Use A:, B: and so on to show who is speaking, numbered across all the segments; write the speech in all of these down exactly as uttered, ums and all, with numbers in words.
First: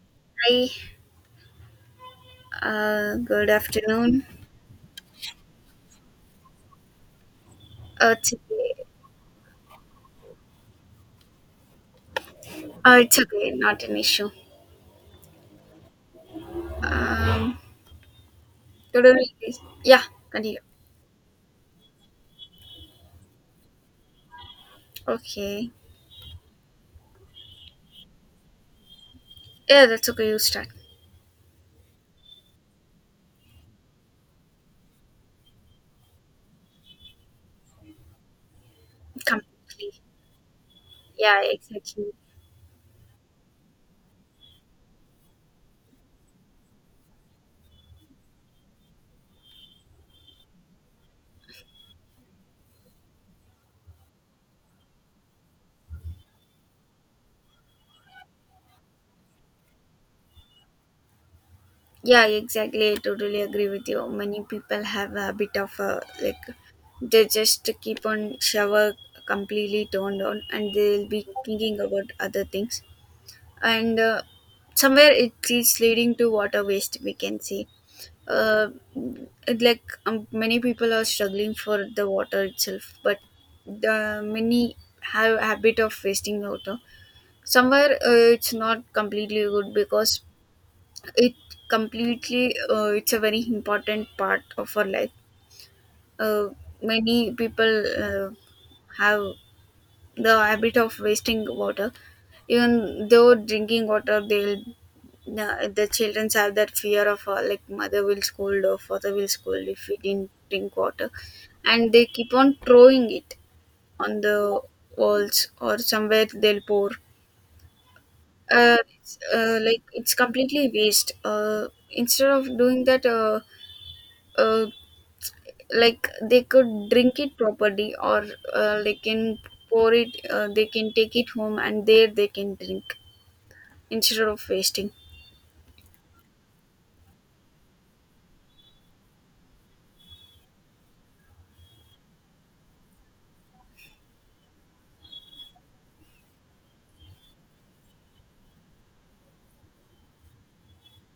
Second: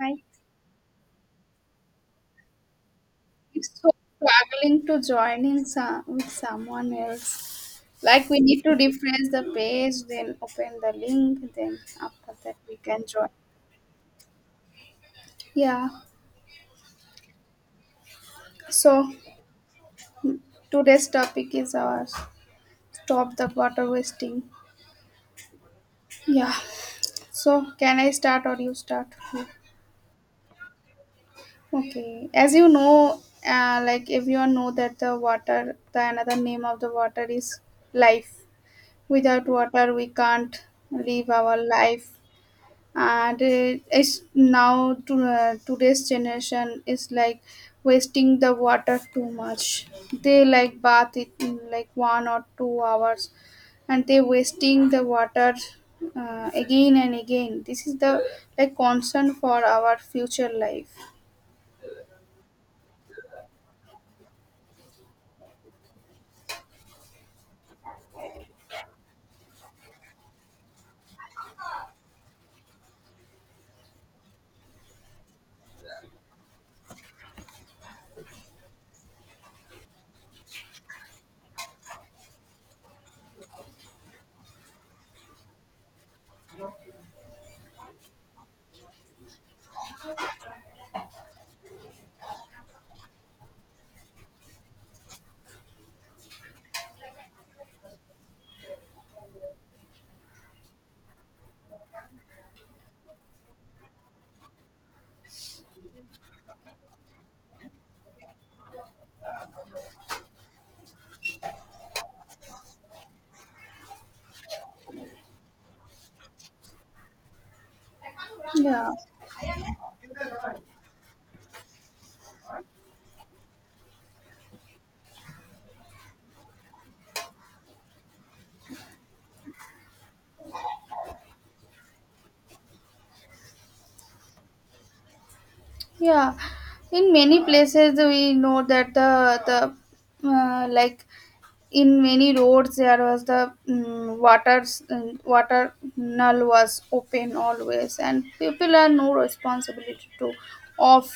A: I
B: Hi, uh, good
A: It's so
B: afternoon.
A: struggling to join in some, with someone else.
B: Uh,
A: Like we need to
B: today,
A: refresh the page, then open the link, then after that we
B: uh,
A: can
B: it's
A: join.
B: okay, not an issue.
A: Yeah.
B: Um, to
A: So
B: do this- yeah, continue.
A: today's topic is our stop the water wasting.
B: Okay,
A: Yeah. So can I start or you start?
B: yeah, that's okay. You start
A: Okay. As you know, uh, like everyone know that the water, the another name of the water is life. Without
B: completely.
A: water, we can't live
B: Yeah,
A: our life,
B: exactly.
A: and it is now to, uh, today's generation is like wasting the water too much. They like bath it in like one or two hours, and they wasting the water, uh, again and again. This is the like concern for our future life.
B: Yeah, exactly. I totally agree with you. Many people have a habit of uh, like they just keep on shower completely turned on, and they'll be thinking about other things, and uh, somewhere it is leading to water waste. We can see uh, it like um, many people are struggling for the water itself, but the many have a habit of wasting water somewhere. Uh, it's not completely good because it completely uh, it's a very important part of our life. uh, Many people uh, have the habit of wasting water. Even though drinking water, they'll the, the children have that fear of uh, like mother will scold or father will scold if we didn't drink water, and they keep on throwing it on the walls, or somewhere they'll pour. Uh,
A: Yeah,
B: it's, uh, like it's completely waste. Uh, instead of doing that, uh, uh, like they could drink it properly, or uh, they can pour it. Uh, they can take it home and there they can drink, instead of wasting.
A: yeah. In many places we know that the the uh, like in many roads there was the mm water, mm, water null was open always, and people are no responsibility to off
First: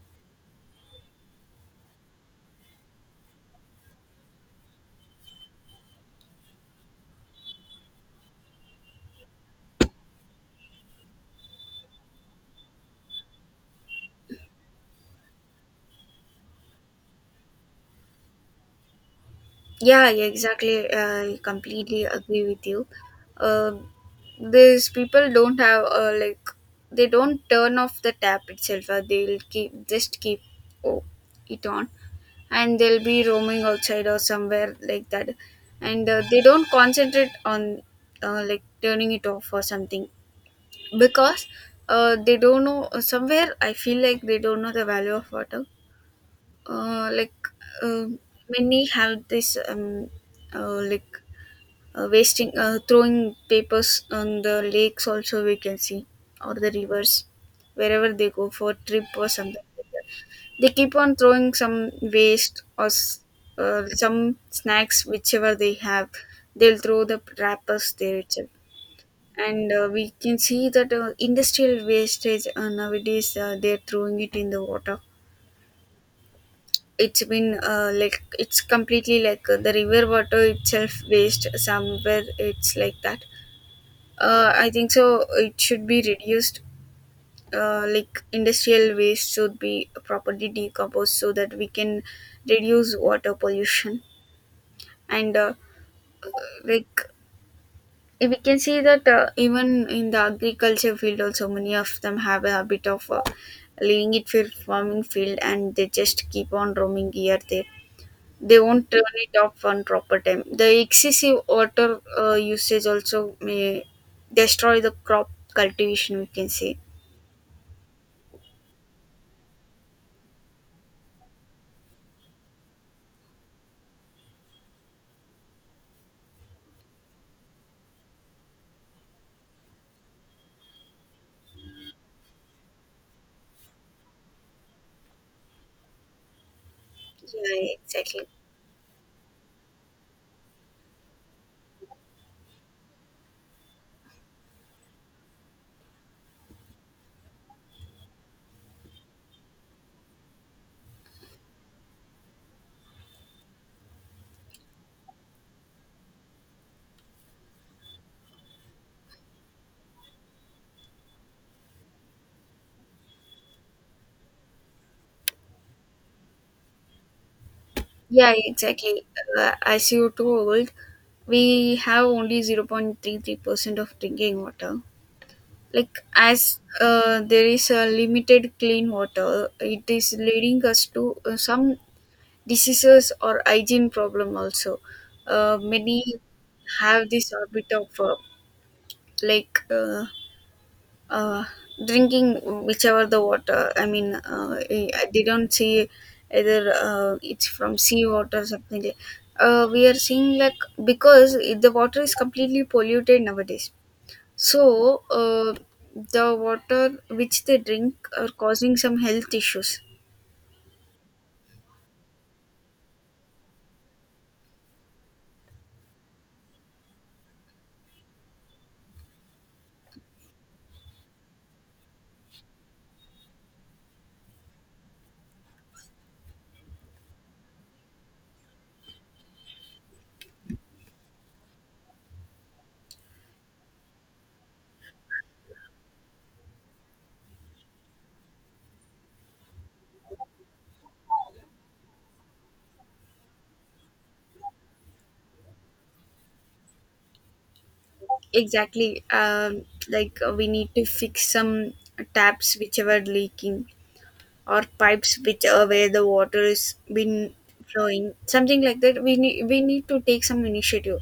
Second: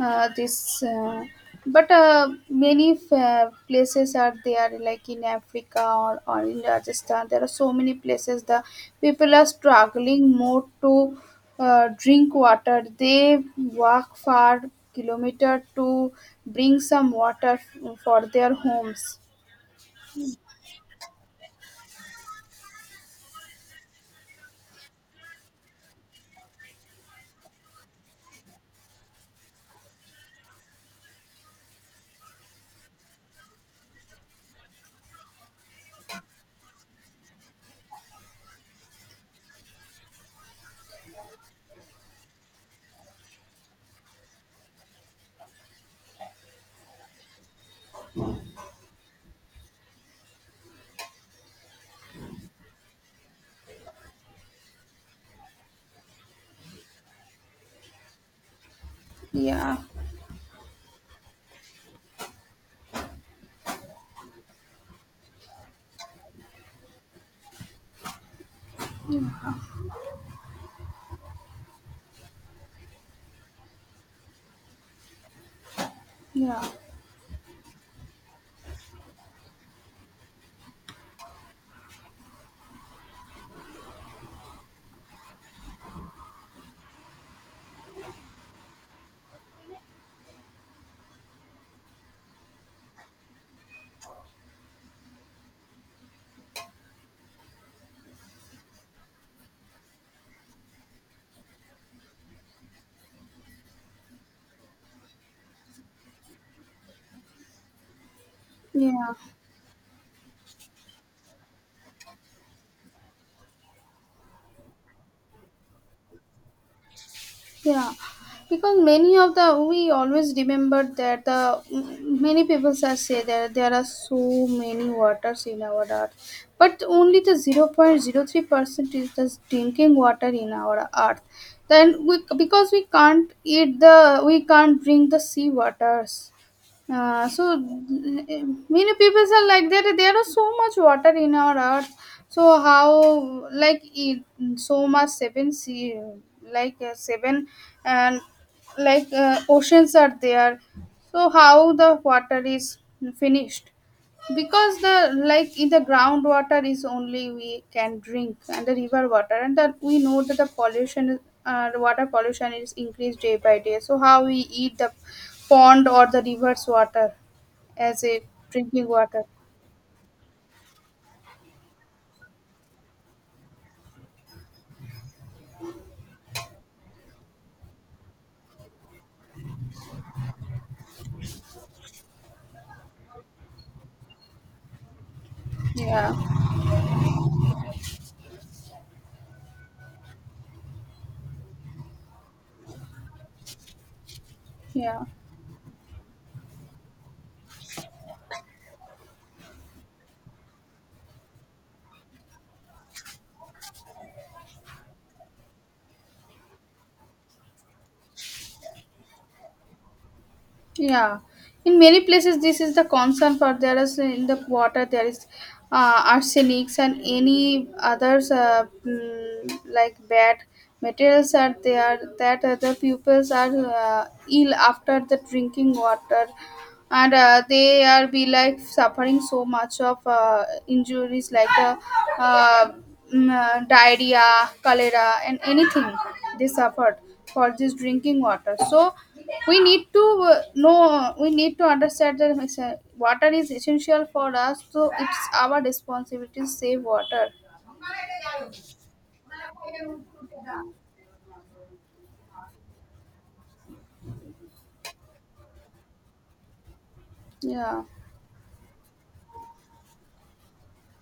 A: uh, this. Uh, but uh, many fa- places are there, like in Africa, or, or in Rajasthan. There are so many places the people are struggling more to uh, drink water. They walk far kilometer to bring some water f- for their homes.
B: Yeah, yeah, exactly. I completely agree with you. uh, these people don't have uh, like they don't turn off the tap itself. Uh, they'll keep, just keep, oh, it on, and they'll be roaming outside or somewhere like that. And uh, they don't concentrate on uh, like turning it off or something, because uh, they don't know. Somewhere I feel like they don't know the value of water. uh, like um Many have this um, uh, like uh, wasting, uh, throwing papers on the lakes also we can see, or the rivers, wherever they go for trip or something
A: Yeah,
B: like that. They keep on throwing some waste or s- uh, some snacks, whichever they have, they'll throw the wrappers there itself. And uh, we can see that uh, industrial wastage uh, nowadays uh, they're throwing it in the water.
A: yeah,
B: It's been uh, like it's completely like uh, the river water itself waste somewhere, it's like that. uh, I think so it should be reduced. Uh, like industrial waste should be properly decomposed, so that we can reduce water pollution. And uh, like eh, we can see that uh, even in the agriculture field also, many of them have a habit of uh, leaving it for farming field, and they just keep on roaming here there. They won't
A: yeah,
B: turn it off on proper time. The excessive water uh, usage also may destroy the crop cultivation, we can say.
A: yeah. Because many of the we always remember that the many people are say that there are so many waters in our earth, but only the zero point zero three percent is the drinking water in our earth. Then we because we can't eat the we can't drink the sea waters. Uh, so
B: Yeah, exactly.
A: eh, Many people are like that there is so much water in our earth, so how like it, so much seven sea, like uh, seven and like uh, oceans are there. So how the water is finished, because the like in the groundwater is only we can drink and the river water. And that we know that the pollution is- uh, the water pollution is increased day by day, so how we eat the pond or the river's water as a
B: Yeah,
A: drinking
B: exactly.
A: water.
B: Uh, as you told, we have only zero point three three percent of drinking water. Like as uh, there is a limited clean water, it is leading us to uh, some diseases or hygiene problem also. Uh, many
A: Yeah,
B: have this habit of uh, like uh, uh, drinking whichever the water. I mean, uh, eh,
A: yeah.
B: they don't see either uh, it's from sea water or something like- uh, we are seeing, like, because the water is completely polluted nowadays. So, uh, the water which they drink are causing some health issues.
A: Yeah, in many places this is the concern for there is in the water there is uh, arsenics and any others, uh, mm, like bad materials are there that other pupils are uh, ill after the drinking water. And uh, they are be like suffering so much of uh, injuries like the uh, mm, uh, diarrhea, cholera and anything they suffered for this drinking water. So we need to, uh, know we need to understand that it's, uh, water is essential for us, so it's our responsibility to save water.
B: Exactly. Um, like uh, we need to fix some taps which are leaking, or pipes which are where the water is been
A: Yeah,
B: flowing. Something like that. We need we need to take some initiative.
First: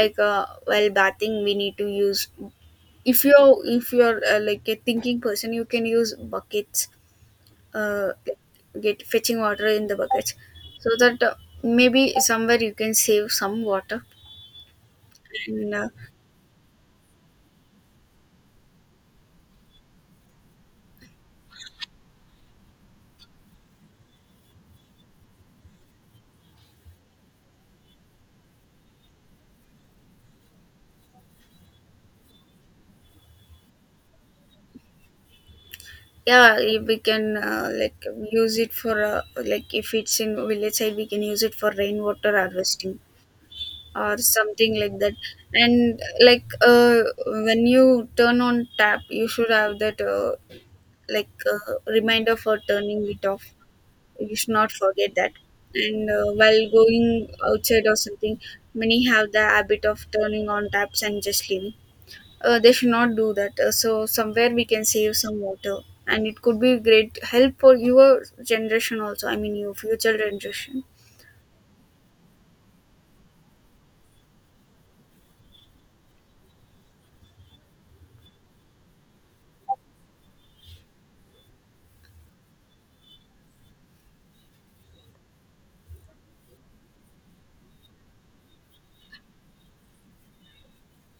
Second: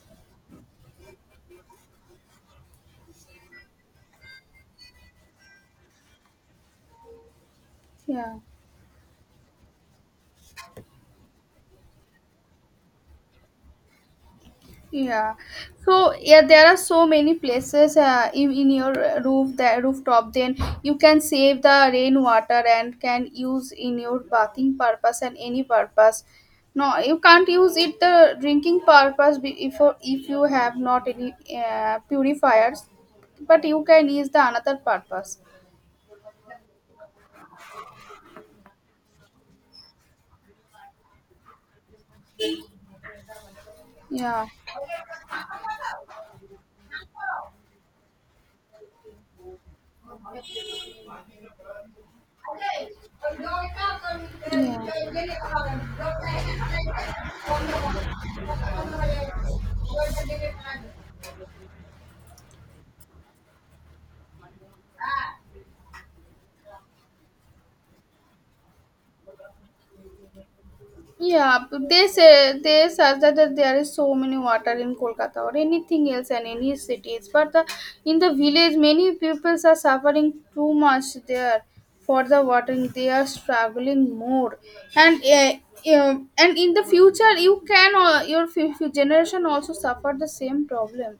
B: Like uh, while bathing, we need to use, if you're if you're uh, like a thinking person, you can use buckets. uh,
A: yeah.
B: get fetching water in the buckets, so that uh, maybe somewhere you can save some water.
A: Yeah.
B: And uh,
A: So yeah, there are so many places uh, in, in your roof, the rooftop. Then you can save the rainwater and can use in your bathing purpose and any purpose. No, you can't use it the drinking purpose, be- if if you have not any uh, purifiers, but you can use the another purpose.
B: yeah, if we can uh, like use it for uh, like if it's in village side, we can use it for rainwater harvesting or
A: Yeah.
B: something like that. And like uh, when you turn on tap, you should have that uh, like uh, reminder for turning it off. You should not forget that.
A: Yeah.
B: And uh, while going outside or something, many have the habit of turning on taps and just leaving. Uh, they should not do that. Uh, so somewhere we can save some water, and it could be great help for your generation also. I mean, your future generation.
A: Yeah, but they say they says that, that there is so many water in Kolkata or anything else and any cities, but the, in the village many peoples are suffering too much there for the watering. They are struggling more, and uh, um, and in the future you can uh, your fu- fu- generation also suffer the same problem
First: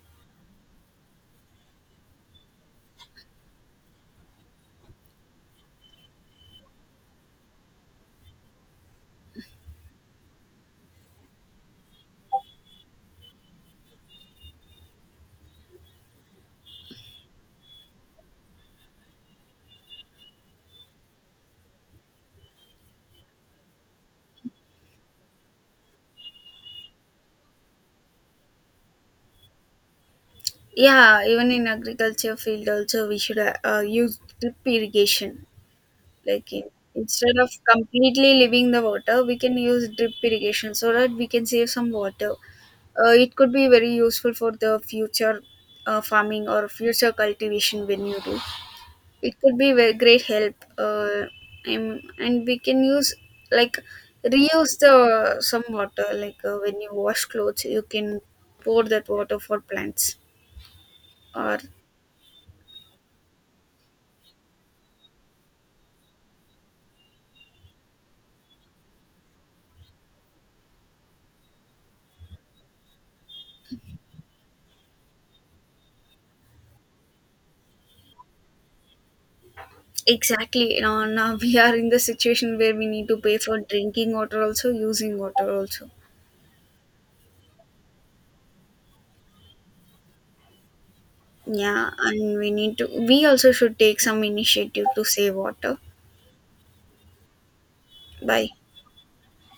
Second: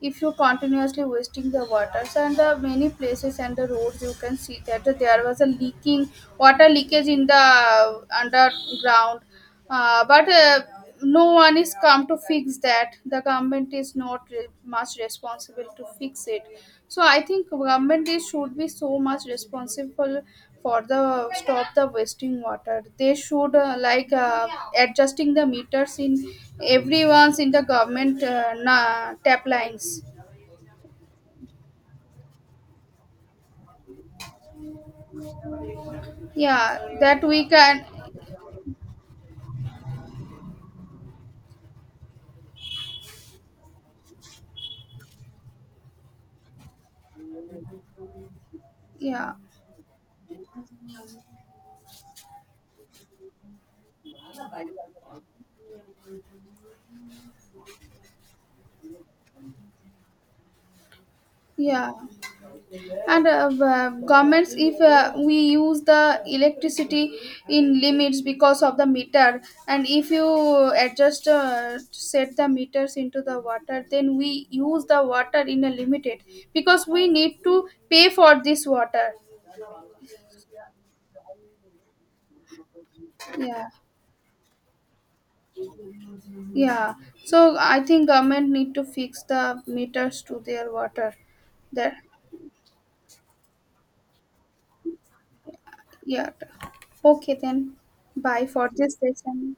A: if you continuously wasting the waters and the many places and the roads. You can see that there was a leaking water leakage in the underground, uh, but uh, no one is come to fix that. The government is not re- much responsible to fix it. So I think government is, should be so much responsible for the stop the wasting water. They should uh, like uh, adjusting the meters in everyone's, in the government uh, na- tap lines.
B: Yeah, even in agriculture field also, we should uh, uh, use drip irrigation. Like in,
A: Yeah, that
B: instead
A: we
B: of
A: can.
B: completely leaving the water, we can use drip irrigation so that we can save some water. Uh, it could be very useful for the future uh, farming or future cultivation. When you do, it
A: Yeah,
B: could be very great help. Uh, and, and we can use, like, reuse the some water. Like uh, when you wash clothes, you can pour that water for plants, or
A: yeah. And uh, uh, governments, if uh, we use the electricity in limits because of the meter, and if you adjust, uh, set the meters into the water, then we use the water in a limited because we need to pay for this water.
B: exactly. You know, now we are in the situation where we need to pay for
A: Yeah,
B: drinking water also, using water also.
A: yeah. So I think government need to fix the meters to their water
B: Yeah,
A: there.
B: and we need to we also should take some initiative to save water.
A: Yeah. Okay, then bye
B: Bye.
A: for this session.